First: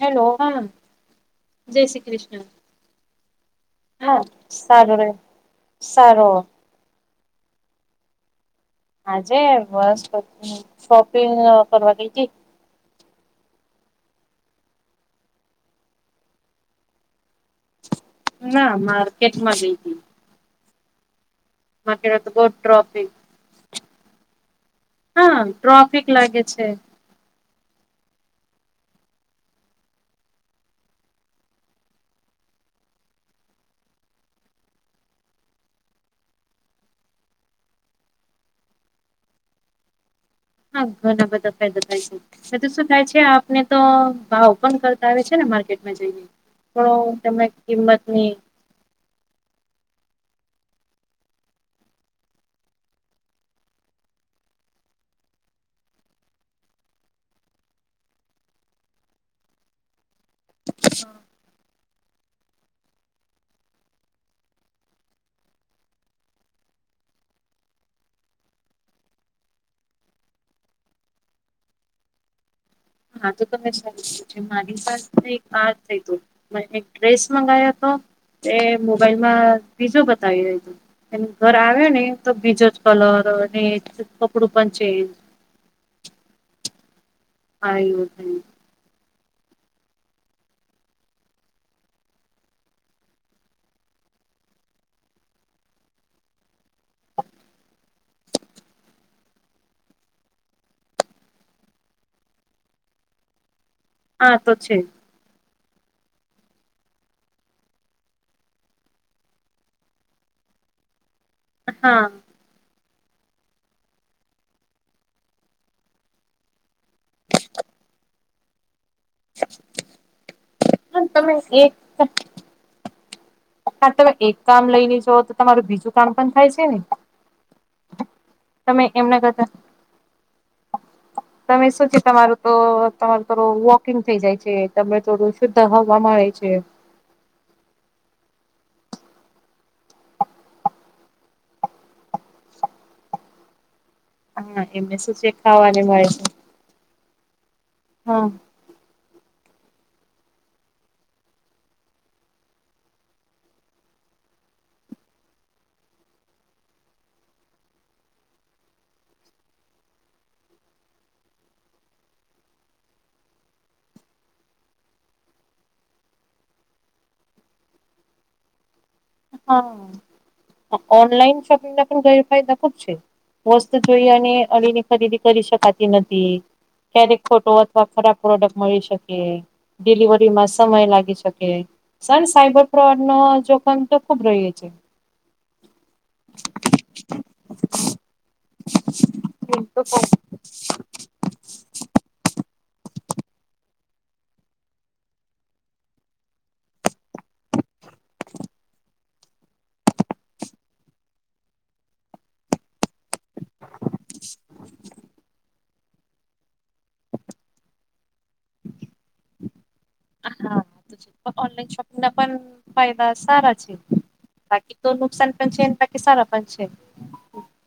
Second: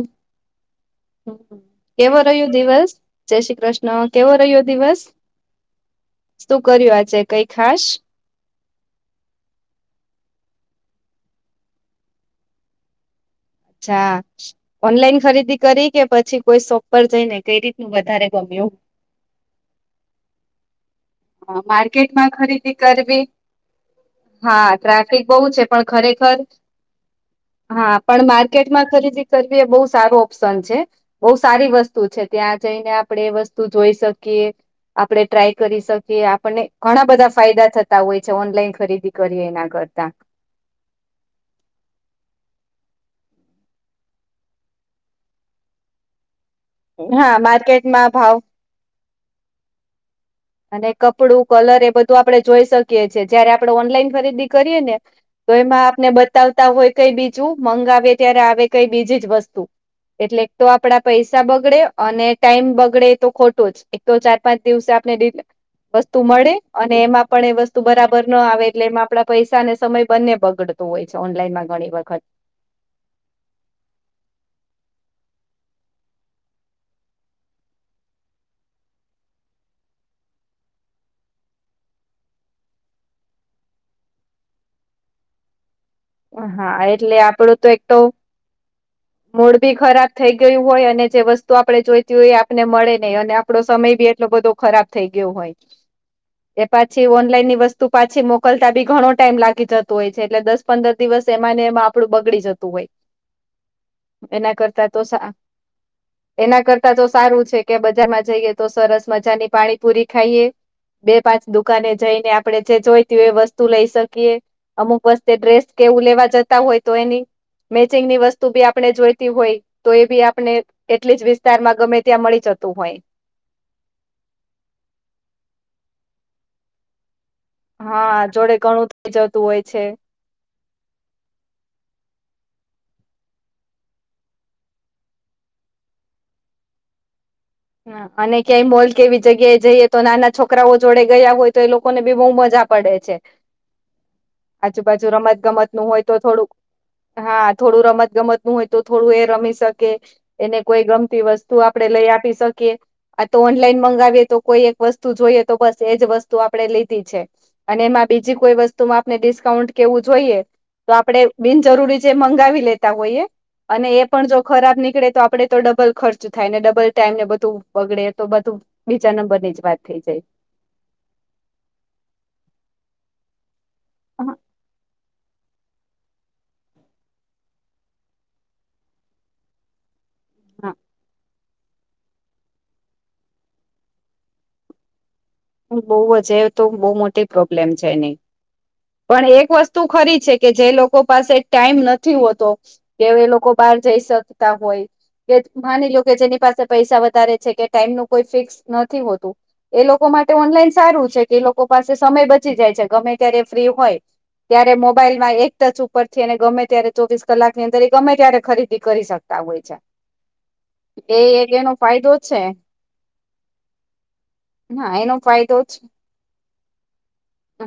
Hello [unintelligible] જય શ્રી કેવો કૃષ્ણ રહ્યો દિવસ, જય શ્રી કૃષ્ણ, હા કેવો રહ્યો સારું દિવસ? રે સારો. શું કર્યુ આજે કઈ ખાસ? આજે બસ શોપિંગ કરવા ગઈ તી. અચ્છા, ઓનલાઈન ખરીદી કરી કે પછી કોઈ શોપ પર જઈને કઈ રીતનું વધારે ના ગમ્યું? માર્કેટમાં ગઈ હતી હ તો માર્કેટમાં બહુ ખરીદી ટ્રોફિક કરવી હા ટ્રાફિક બહુ હા છે પણ, ટ્રોફિક ખરેખર લાગે છે હા પણ મા માર્કેટમાં ખરીદી કરવી એ બહુ સારું ઓપ્શન છે. બહુ સારી વસ્તુ છે, ત્યાં જઈને આપણે એ વસ્તુ જોઈ શકીએ. આપણે ટ્રાય કરી શકીએ, આપણને ઘણા બધા ફાયદા થતા હોય છે ઓનલાઈન ખરીદી કરીએ એના કરતા. હા ઘણા બધા ફાયદા થાય છે. પસી તો શું થાય છે આપને તો ભાવ પણ કરતા આવે છે ને માર્કેટમાં જઈને પણ હા તમને માર્કેટમાં કિંમતની ભાવ અને કપડું કલર એ બધું આપણે જોઈ શકીએ છેએ જયારે આપણે ઓનલાઈન ખરીદી કરીએને તો એમાં આપને બતાવતા હોય કઈ બીજું મંગાવે ત્યારે આવે કઈ બીજી જ વસ્તુ. એટલેક તો આપડા પૈસા બગડે અને ટાઈમ બગડે તો ખોટો જ એક તો ચાર-પાંચ દિવસે આપણે રીત વસ્તુ મળે અને એમાં પણ એ વસ્તુ બરાબર ન આવે એટલે એમાં આપડા પૈસાને અને સમય બંને બગડે. હોય છે, ઓનલાઈનમાં ઘણી વખત હા તો તો પછી [unintelligible] મારી પાસે એક પાસ થઈ ગયું. મે એક ડ્રેસ મંગાવ્યોતો એ મોબાઈલમાં બીજું બતાવી રહ્યો. એમ ઘર આવ ને તો બીજો જ કલર અને કપડું પણ ચેન્જ. હા, એટલે આપડું તો એક તો આયું થયું મૂડભી ખરાબ થઈ ગયું હોય અને જે વસ્તુ આપડે જોઈતી હોય એ આપને મળે નહી અને આ પડો સમય બી એટલો બધો ખરાબ થઈ ગયો હોય. એ પાછી ઓનલાઈનની વસ્તુ પાછી મોકલતા બી ઘણો ટાઈમ લાગી જતો હોય છે એટલે દસ પંદર દિવસ એમાંને એમાં આપડું બગડી જતું હોય. આ એના છે કરતા તો સા આ એના કરતા તો સારું છે કે બજારમાં જઈએ તો સરસ મજાની પાણીપુરી ખાઈએ. બે પાંચ દુકાને હા જઈને આપડે જે જોઈતી હોય એ વસ્તુ લઈ શકીયએ અમુક વસ્ તે ડ્રેસ કેવું લેવા જતા હોય તો એની મેચિંગની વસ્તુ બી આપણે જોઈ તી હોય તો એ બી આપને એટલી જ તમે એક વિસ્તારમાં ગમે ત્યાં મળી જતું હોય. હા તો એક કામ લઈને જાઓ તો તમારું બીજું કામ પણ થાય છે ને? હા જોડે તમે ઘણું થઈ એમના જતું કરતા હોય છે. તમે શું છે તમારું તો તમારું થોડું વોકિંગ થઈ જાય છે તમે થોડું સુધા હવમાં હોય છે. હા અને ક્યાંય મોલ કેવી જગ્યાએ જઈએ તો નાના છોકરાઓ જોડે ગયા હોય તો એ લોકો ને બહુ મજા પડે છે. હા એમને આજુબાજુ શું છે રમત ગમત ખાવાને નું હોય મળે તો છે થોડુંક હા થોડું રમત હા ગમતનું હોય તો થોડું એ રમી શકે એને કોઈ ગમતી વસ્તુ આપડી લઈ આપી શક કે આ તો ઓનલાઈન મંગાવીએ તો કોઈ એક વસ્તુ જોઈએ તો બસ એજ વસ્તુ આપડે લીધી છે. અને એમાં બીજી કોઈ વસ્તુમાં આપને ડિસ્કાઉન્ટ કેવું જોઈએ તો આપડે બિનજરૂરી જે મંગાવી લેતા હોઈએ અને એ પણ જો ખરાબ નીકળે તો આપડે તો ડબલ ખર્ચ થાય ને ડબલ ટાઈમ ને બધ તું બગડે તો બધું બીજા નંબર ની જ હા વાત થઈ જાય. ઓનલાઈન શોપિંગના પણ ના ગેરફાયદા ખૂબ છે. વસ જોઈ અને અળીની ખરીદી કરી શકાય. કે નથી ક્યારેક ખોટો અથવા ખરાબ પ્રોડક્ટ મળી શકે ડિલિવર તેમાં હા સમય લાગી શકે સન સાયબર ફ્રોડનો જોખમ તો ખુબ રહ્યો છે. બઉુ હજે તો બઉુ મોટી પ્રોબ્લેમ છે એની. પણ એક વસ્તુ ખરી છે કે જે લોકો પાસે ટાઈમ નથી હોતો કે અવે લોકો બહાર જઈ શકતા હોય કે માનીલો કે જેની પાસે પૈસા વધ ધારે છે કે ટાઈમનું કોઈ ફિક્સ નથી હોતું. કો માટે ઓનલાઈન સારું છે કે એ લોકો પાસે સમય બચી જાય છે ગમે ત્યારે ફ્રી હોય ત્યારે મોબાઈલમાં એક ટચ ઉપરથી ગમે ત્યારે ચોવીસ કલાક ની અંદર એ ગમે ત્યારે ખરીદી કરી શકતા હોય છે. હા એ ઓનલાઈન એરિયા શોપિંગ ફાયદો ના પણ છે ફાયદા સારા છે બાકીતો હા એનો નુકસાન પણ ફાયદો છેન છે બાકી સારા પણ છે.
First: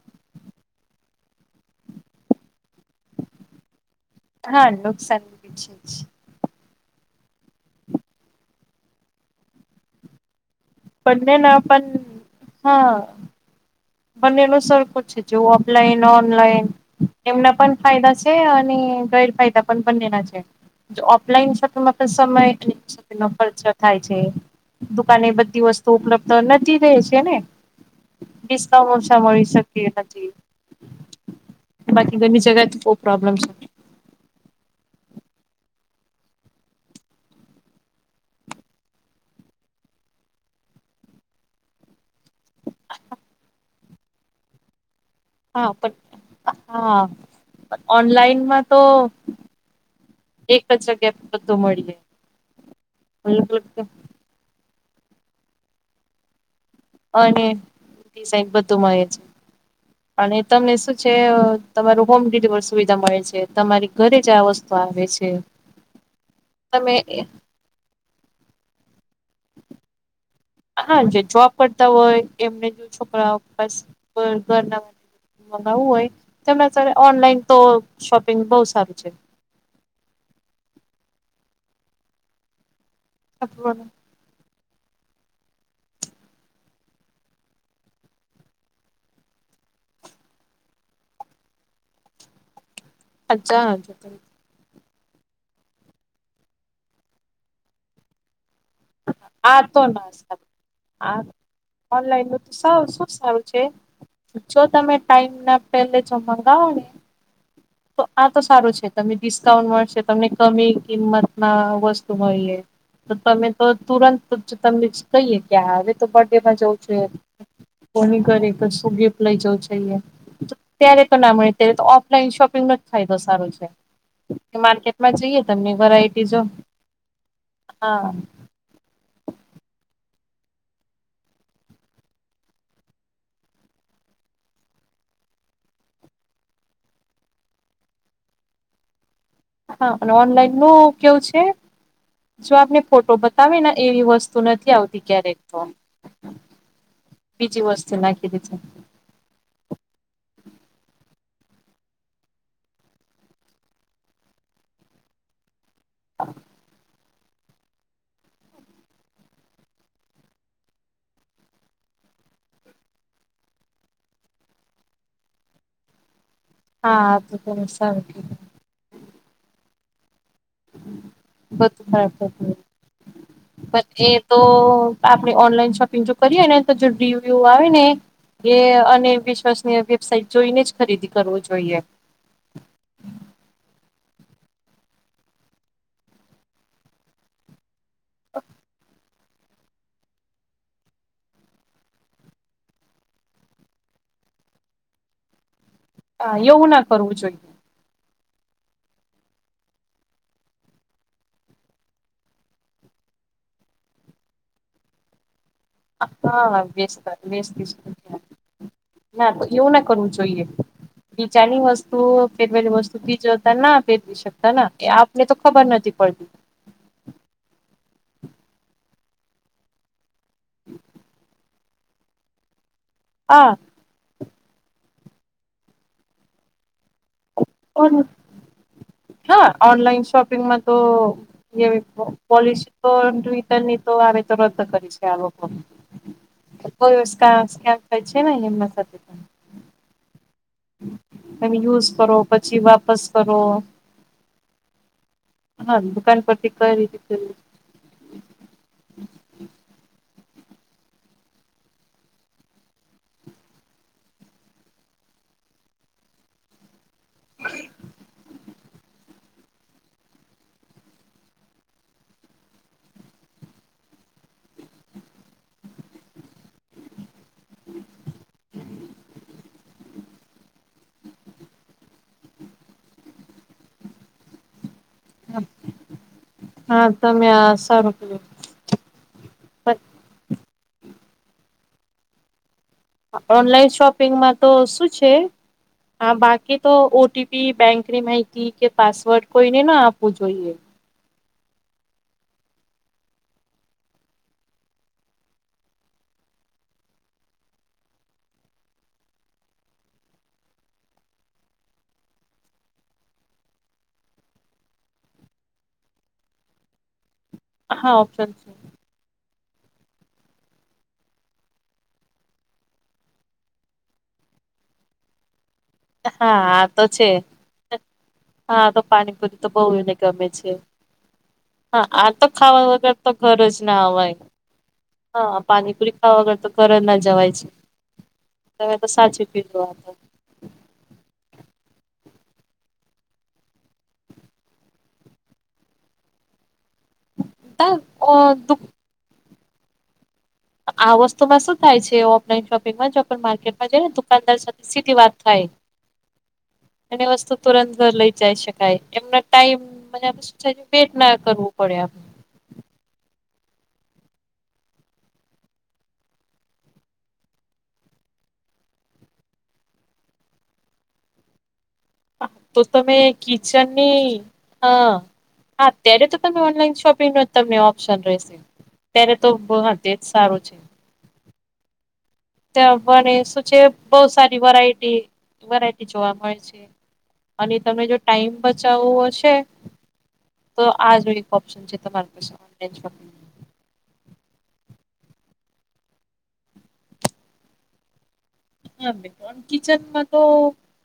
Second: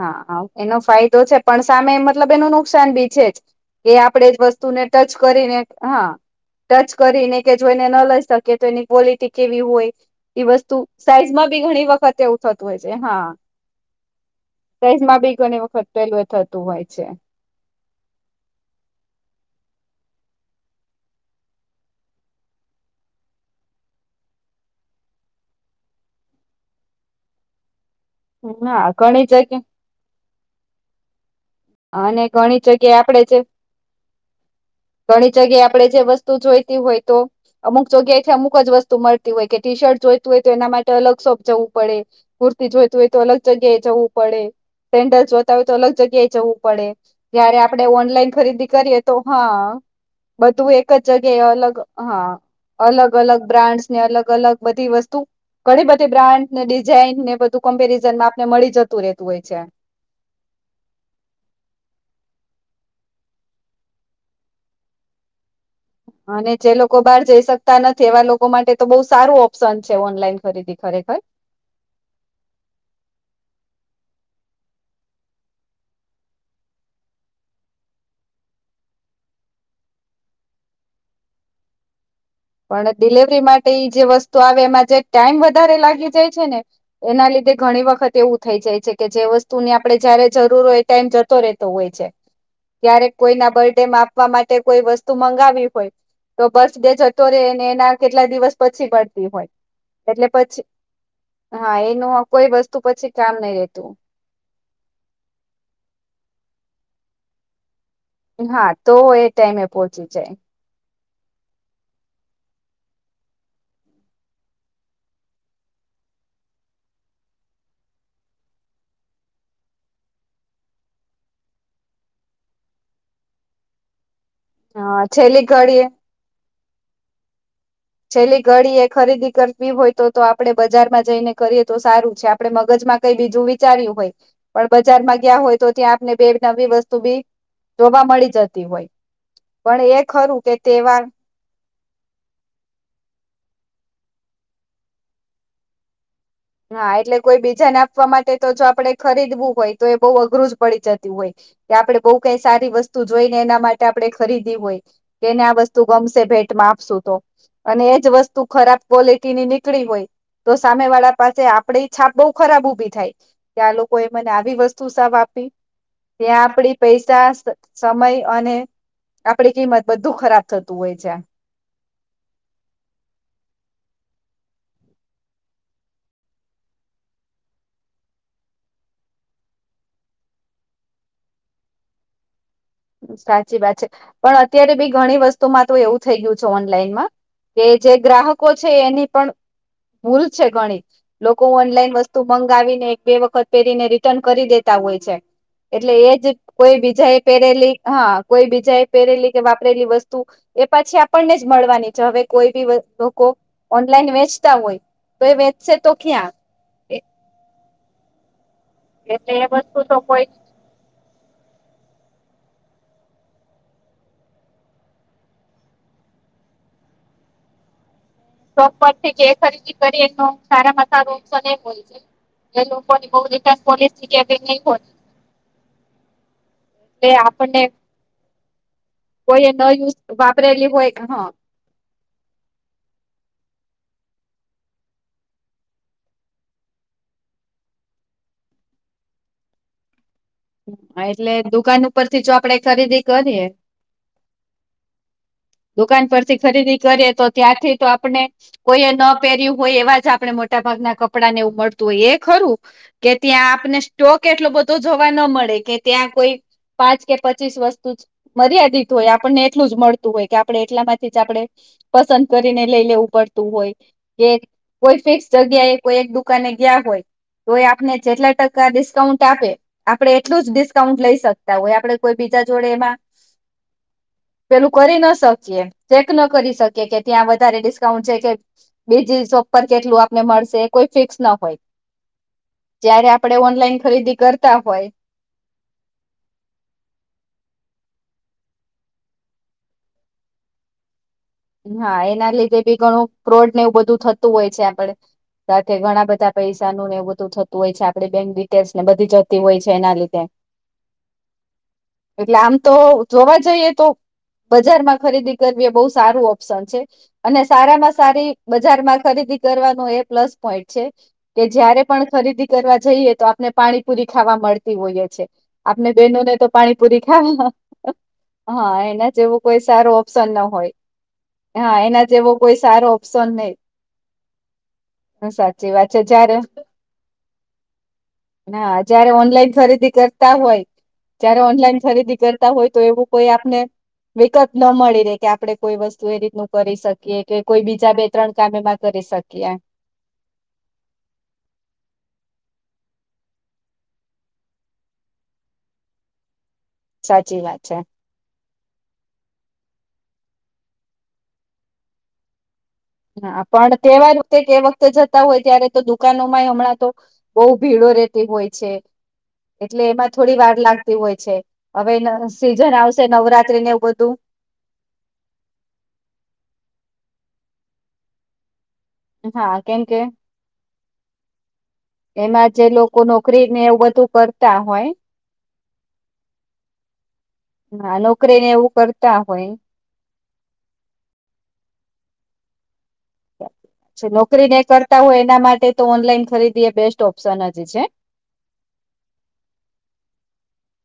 હા આ ઓ એનો ફાયદો છે પણ સામે મતલબ એનું નુકસાન બી છે જ. એ આપડે જ હા વસ્તુને ટચ નુકસાન બી કરીને છે જ. હા ટચ કરીને કે જોઈને ન લઈ શકે તો એની ક્વોલિટી કેવી હોય એ વસ્તુ બંને સાઈઝમાં ના બી ઘણી પણ વખતે એવુ થતું હોય છે હા. બંનેનું સરખું જ સાઈઝમાં છે બી જો ઘણી વખત ઓફલાઈન પેલું એ થતું ઓનલાઈન હોય છે એમના પણ ફાયદા છે અને ગેરફાયદા પણ બનેનાં છે. ઓફલાઈનમાં પણ સમય એટ ખર્ચો થાય છે એ. દુકાનેએ બધી વસ્તુ ઉપલબ્ધ નથી રહેે છે ને? હા ડિસ્કાઉન્ટ સા ઘણી મળી જગ્યા શક્ય નથી બાકી અને ઘણી ઘની જગ્યાથી બહુ જગ્યા આપડે પ્રોબ્લેમ જે છે ઘણી જગ્યાએ આપડે જે વસ્તુ જોઈતી હોય તો અમુક જગ્યાએથી અમુક જ વસ્તુ મળતી હોય કે ટીશર્ટ જોઈતું હોય તો એના માટે અલગ શોપ જવું પડે. કુર્તી જોઈતી હોય તો અલગ જગ્યાએ જવું પડે, સેન્ડલ જોતા હોય હા તો અલગ જગ્યાએ પણ જવું પડે, હા જયારે આપણે ઓનલાઈન ખરીદી કરીએ તો હા. બધું એક જ જગ્યા જગ્યાએ બધું અલગ, મળી જાય. હા, અલગ અલગ બ્રાન્ડસને અલગ અલગ બધી વસ્તુ, ગણી બધી બ્રાન્ડ ને ડિઝાઇનને અને બધું કમ્પેરિઝનમાં ડિઝાઇન આપને મળી બધું મળે જતું રહેતું હોય છે. અને તમને શું છે તમારું હોમડીલીવર સુવિધા મળે છે, તમારી ઘરે જ આ વસ્તુ આવે છે. અને જે તમે લોકો બહાર જઈ સકતા નથી એવા લોકો માટે તો બહુ સારું ઓપ્શન છે ઓનલાઈન ખરીદી. હા ખરેખર જે જોબ કરતા હોય એમને જો છોકરાઓ ઘર ના મગાવું હોય તેમ અત્યારે ઓનલાઈન તો શોપિંગ બહુ સારું છે. પણ ડિલવરી માટે જે વસ્તુ આવે એમાં જે ટાઈમ વધારે લાગી જાય છે ને એના લીધે ઘણી વખત એવું થઈ જાય છે કે જે વસ્તુ ની આપડે જયારે જરૂર હોય એ ટાઈમ જતો રહેતો હોય છે. ક્યારેક કોઈના બર્થડેમાં આપવા માટે કોઈ વસ્તુ મંગાવી હોય તો બર્થડે જ તો રે ને એના કેટલા દિવસ પછી પડતી હોય આ તો ના એટલે સારું પછી આ હા એનું ઓનલાઈન નું કોઈ તો વસ્તુ સારું શું પછી કામ સારું નઈ છે રેતું. જો તમે ટાઈમના પેલે જો મંગાવોને તો આ તો હા સારું છે તો તમને એ ટાઈમે ડિસ્કાઉન્ટ મળશે, પહોંચી તમને જાય કમી કિંમત ના વસ્તુ મળીએ તો તમે તો તુરંત તમને કહીએ કે આ હવે તો બર્થડેમાં જવું જોઈએ. કોની કરે તો શું ગિફ્ટ લઈ જવું જઈએ? ત્યારે તો ના મળે ત્યારે તો ઓફલાઈન શોપિંગ નો જ ફાયદો સારો છે. [inaudible] કે માર્કેટમાં જઈએ છેલ્લી તમને ઘડીએ વેરાયટી જો. હા છેલ્લી ઘડીએ ખરીદી કરવી હોય તો તો આપડે બજારમાં જઈને કરીએ તો સારું છે. આપડે મગજમાં કઈ બીજું વિચાર્યું હોય પણ બજારમાં ગયા હોય તો ત્યાં આપને બે નવી વસ્તુ બી જોવા મળી જતી હોય. પણ હા એ અને ખરું ઓનલાઈન કે નું હું તહેવાર કેવું છે? જો આપને ફોટો બતાવે ને એવી વસ્તુ નથી આવતી ક્યારેક તો હા એટલે કોઈ બીજી બીજાને વસ્તુ આપવા નાખી માટે દે તો છે. જો આપડે ખરીદવું હોય તો એ બહુ અઘરું જ પડી જતું હોય. કે આપણે બહુ કઈ સારી વસ્તુ જોઈ ને એના માટે આપણે ખરીદી હોય કેને આ વસ્ત તું ગમશે ભેટમાં આપશુ તો. અને એજ વસ્તુ ખરાબ ક્વોલિટીની નીકળી હોય તો સામે વાળા પાસે આપડી છાપ બહુ ખરાબ ઊભી થાય કે આ લોકો એ મને આવી વસ્તુ સાવ આપી. ત્યાં આપડી હા પૈસા, તો તમે સારું સમય કીધું અને આપડી કિંમત બધું ખરાબ થતું હોય છે. બદ હા બધું. [inaudible] એ તો આપણે ઓનલાઈન શોપિંગ જો કરીએ ને તો જો રિવ્યુ આવે ને એ અને વિશ્વાસનીય વેબસાઇટ જોઈને જ ખરીદી કરવો જોઈએ. સાચી વાત છે, પણ અત્યારે બી ઘણી વસ્તુમાં તો એવું થઈ ગયું છે ઓનલાઈનમાં. કે જે ગ્રાહકો છે એની પણ ભૂલ છે ઘણી. લોકો ઓનલાઈન વસ્તુ મંગાવીને એક બે વખત પહેરીને રિટર્ન કરી દેતા હોય છે. એટલે એજ હા એવું કોઈ ના બીજા કરવું એ જોઈએ. પહેરેલી, હા. કોઈ બીજા એ પહેરેલી કે વાપરેલી વસ્તુ એ પાછી આપણને જ મળવાની છે. હવે કોઈ બી લોકો ઓનલાઈન વેચતા હોય તો એ વેચશે તો ક્યાં? હા [inaudible] ના એટલે એ પછી એવું વસ્તુ ના તો કરવું કોઈ જોઈએ. બીજાની વસ્તુ [unintelligible] [inaudible] એ આપને તો ખબર નથી પડતી. [unintelligible] ખરીદી કરીએ તો સારામાં સારું ઓપ્શન [unintelligible] છે. જે લોકોની બહું હા રિટર્ન પોલિસી કે એવી નહીં હોય [unintelligible] પણને કોઈ હા એ ન યુઝ વાપરેલી હોય, હા. એવી પો પોલિસી [unintelligible] આ લોકો. [inaudible] હાં એટલે તમે દુકાન યુઝ ઉપર કરો થી જો આપણે પછી વાપસ ખરીદી કરો કરીએ હા દુકાન પરથી કઈ ખરીદી રીતે કરીએ તો કર્યું ત્યાંથી તો આપને કોઈએ ન પહેર્યું હોય એવા જ આપણે મોટા ભાગના કપડાં ને એવું મળતું હોય એ ખરું. કે ત્યાં આપને સ્ટોક એટલો બધો જોવા ન મળે કે ત્યાં કોઈ પાંચ કે પચીસ વસ્તુ જ મર્યાદિત હોય આપણને એટલું જ મળતું હોય, કે આપણે એટલામાંથી જ આપણે પસંદ કરીને લઈ લેવું પડતું હોય. કે કોઈ ફિક્સ જગ્યા એ કોઈ એક દુકાને ગયા હોય તો એ આપને જેટલા ટકા ડિસ્કાઉન્ટ આપે આપણે એટલું જ ડિસ્કાઉન્ટ લઈ શકતા હોય, આપડે કોઈ બીજા જોડે એમાં પેલું કરી ન શકીએ, ચેક ન કરી શકીએ, હા કે ત્યાં તમે આ વધારે સારું ડિસ્કાઉન્ટ છે કર્યું કે બીજી શોપ પર કેટલું આપને મળશે એ કોઈ ફિક્સ ન હોય. જયારે આપડે ઓનલાઈન ખરીદી કર શોપિંગમાં તો શું છે હા. બાકી તો ઓ ટી પી, બેંકની માહિતી કે પાસવર્ડ કોઈને ના આપવું જોઈએ. હા. એના લીધે બી ઘણું ફ્રોડને એવું બધું થતું હોય છે આપડે. સાથે ઘણા બધા પૈસાનું ને એવું બધું થતું હોય છે, આપણી બેંક ડિટેલ્સ ને બધી જતી હોય છે એના લીધે. [inaudible] એટલે આમ તો જોવા જઈએ તો બજાર માં ખરીદી કરવી એ બહુ સ સારું ઓપ્શન છે. અને સારામાં હા સારી ઓપ્શન છે બજારમાં ખરીદી કરવાનો એ પ્લસ પોઈન્ટ છે કે જયારે પણ ખરીદી કરવા જઈએ તો આપને પાણીપુરી ખાવા મળતી હોઈએ છે. આપને બેનો ને હા તો આ પાણીપુરી છે. [unintelligible] તો હા એના જેવો પાણીપુરી તો કોઈ બહુ સારો એને ગમે ઓપ્શન ન છે. હોય. [unintelligible] હા એના આ તો જેવો કોઈ ખાવા સારો વગર તો ઓપ્શન ઘર નહીં. જ ના અવાય હા પાણીપુરી ખાવા વગર તો ઘર જ ના જવાય છ. હા. જયારે ઓનલાઈન આ તો. ખરીદી કરતા હોય જયારે ઓનલાઈન ખરીદી કરતા હોય તો એવું કોઈ આપને વિગત ન મળી રહેે કે આપડે કોઈ વસ્તુ એ રીતનું કરી શકીએ કે કોઈ તા બીજા બે અ ત્રણ કામ દુ એમાં કરી શકીએ. આ વસ્તુમાં શું થાય છે ઓફલાઈન શોપિંગમાં, જો આપન માર્કેટમાં જઈએ તો દુકાનદાર સાથે સીધી વાત થાય. [inaudible] અને વસ્તુ વાત તુરંત છે ઘર લઈ જાય શક [unintelligible] એમના ટાઈમ [inaudible] વેટ ના કરવું પડે આપ હા. પણ તહેવાર કે તે વખતે જતા હોય ત્યારે તો દુકાનો માંઈ હમણાં તો બહુ ભીડો રહેતી હોય છે, એટલે એમાં થોડી વાર લાગતી હોય છે. હવે ન તો સીઝન તમે આવશે નવરાત્રીને એવું કિચનની બધું હા હા અત્યારે તો તમે ઓનલાઈન શોપિંગ નો તમને ઓપ્શન રહેશે. અત્યારે તો હા કેમ તેજ કે સારું છે. એમાં જે ત્યાં લોકો બને શું નોકરીને છે એવું બહુ બધું સારી કરતા હોય વેરાયટી વેરાયટી જોવા મળે છે અને તમને જો હા ટાઈમ નોકરીને એવું બચાવવો કરતા છે હોય તો આ જો એક ઓપ્શન છે તમારી પાસે ઓનલાઈન શોપિંગ. જે નોકરી ને એ કરતા હોય એના માટે તો ઓનલાઈન ખરીદી એ બેસ્ટ ઓપ્શન જ છે. હ બે ઓન કિચનમાં તો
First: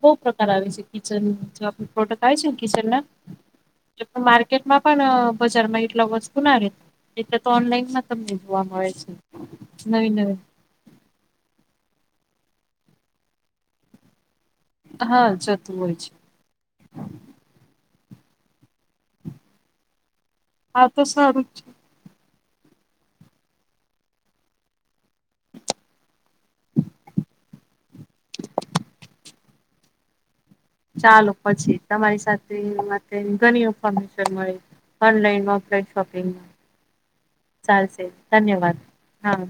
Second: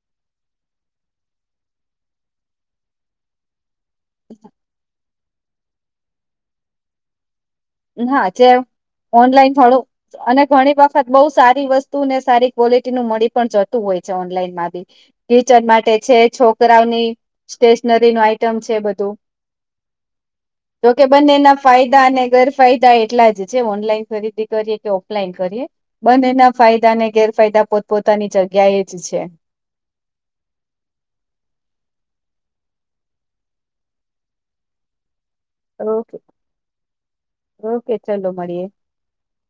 બહુ પ્રકાર આવે છે કિચન જો આપના પ્રોડક્ટ આવે છે કિચન ના [inaudible] જબ માર્કેટમાં પણ અહ બજારમાં એટલા વસ્તુ ના રહેે. એટલે તો ઓનલાઈન માં હા તમને જે જોવા મળે છે ઓનલાઈન થોડું નવી નવી. અને ઘણી બહુ સારી વસ્તુ ને સારી ક્વોલિટી નું મળી પણ જતું હોય છે ઓનલાઈન માં. હા કિચન જતું હોય માટે છે છોકરાઓની સ્ટેશનરી નું આઈટમ છે બધું. હા તો જોકે સારું બંનેના છે. ફાયદા અને ગેર ફાયદા એટલા જ છે ઓનલાઈન ખરીદી કરીએ કે ઓફલાઈન કરીએ. બને એના ફાયદા ને ગેરફાયદા પોતપોતાની જગ્યા એ જ છે. ચાલો પછી તમારી સાથે એમાં તે ઘણી ઇન્ફોર્મેશન મળી. ઓનલાઈનમાં તે ઓકે શોપિંગ ઓકે ચાલશે ચલો મળીએ ધન્યવાદ હા.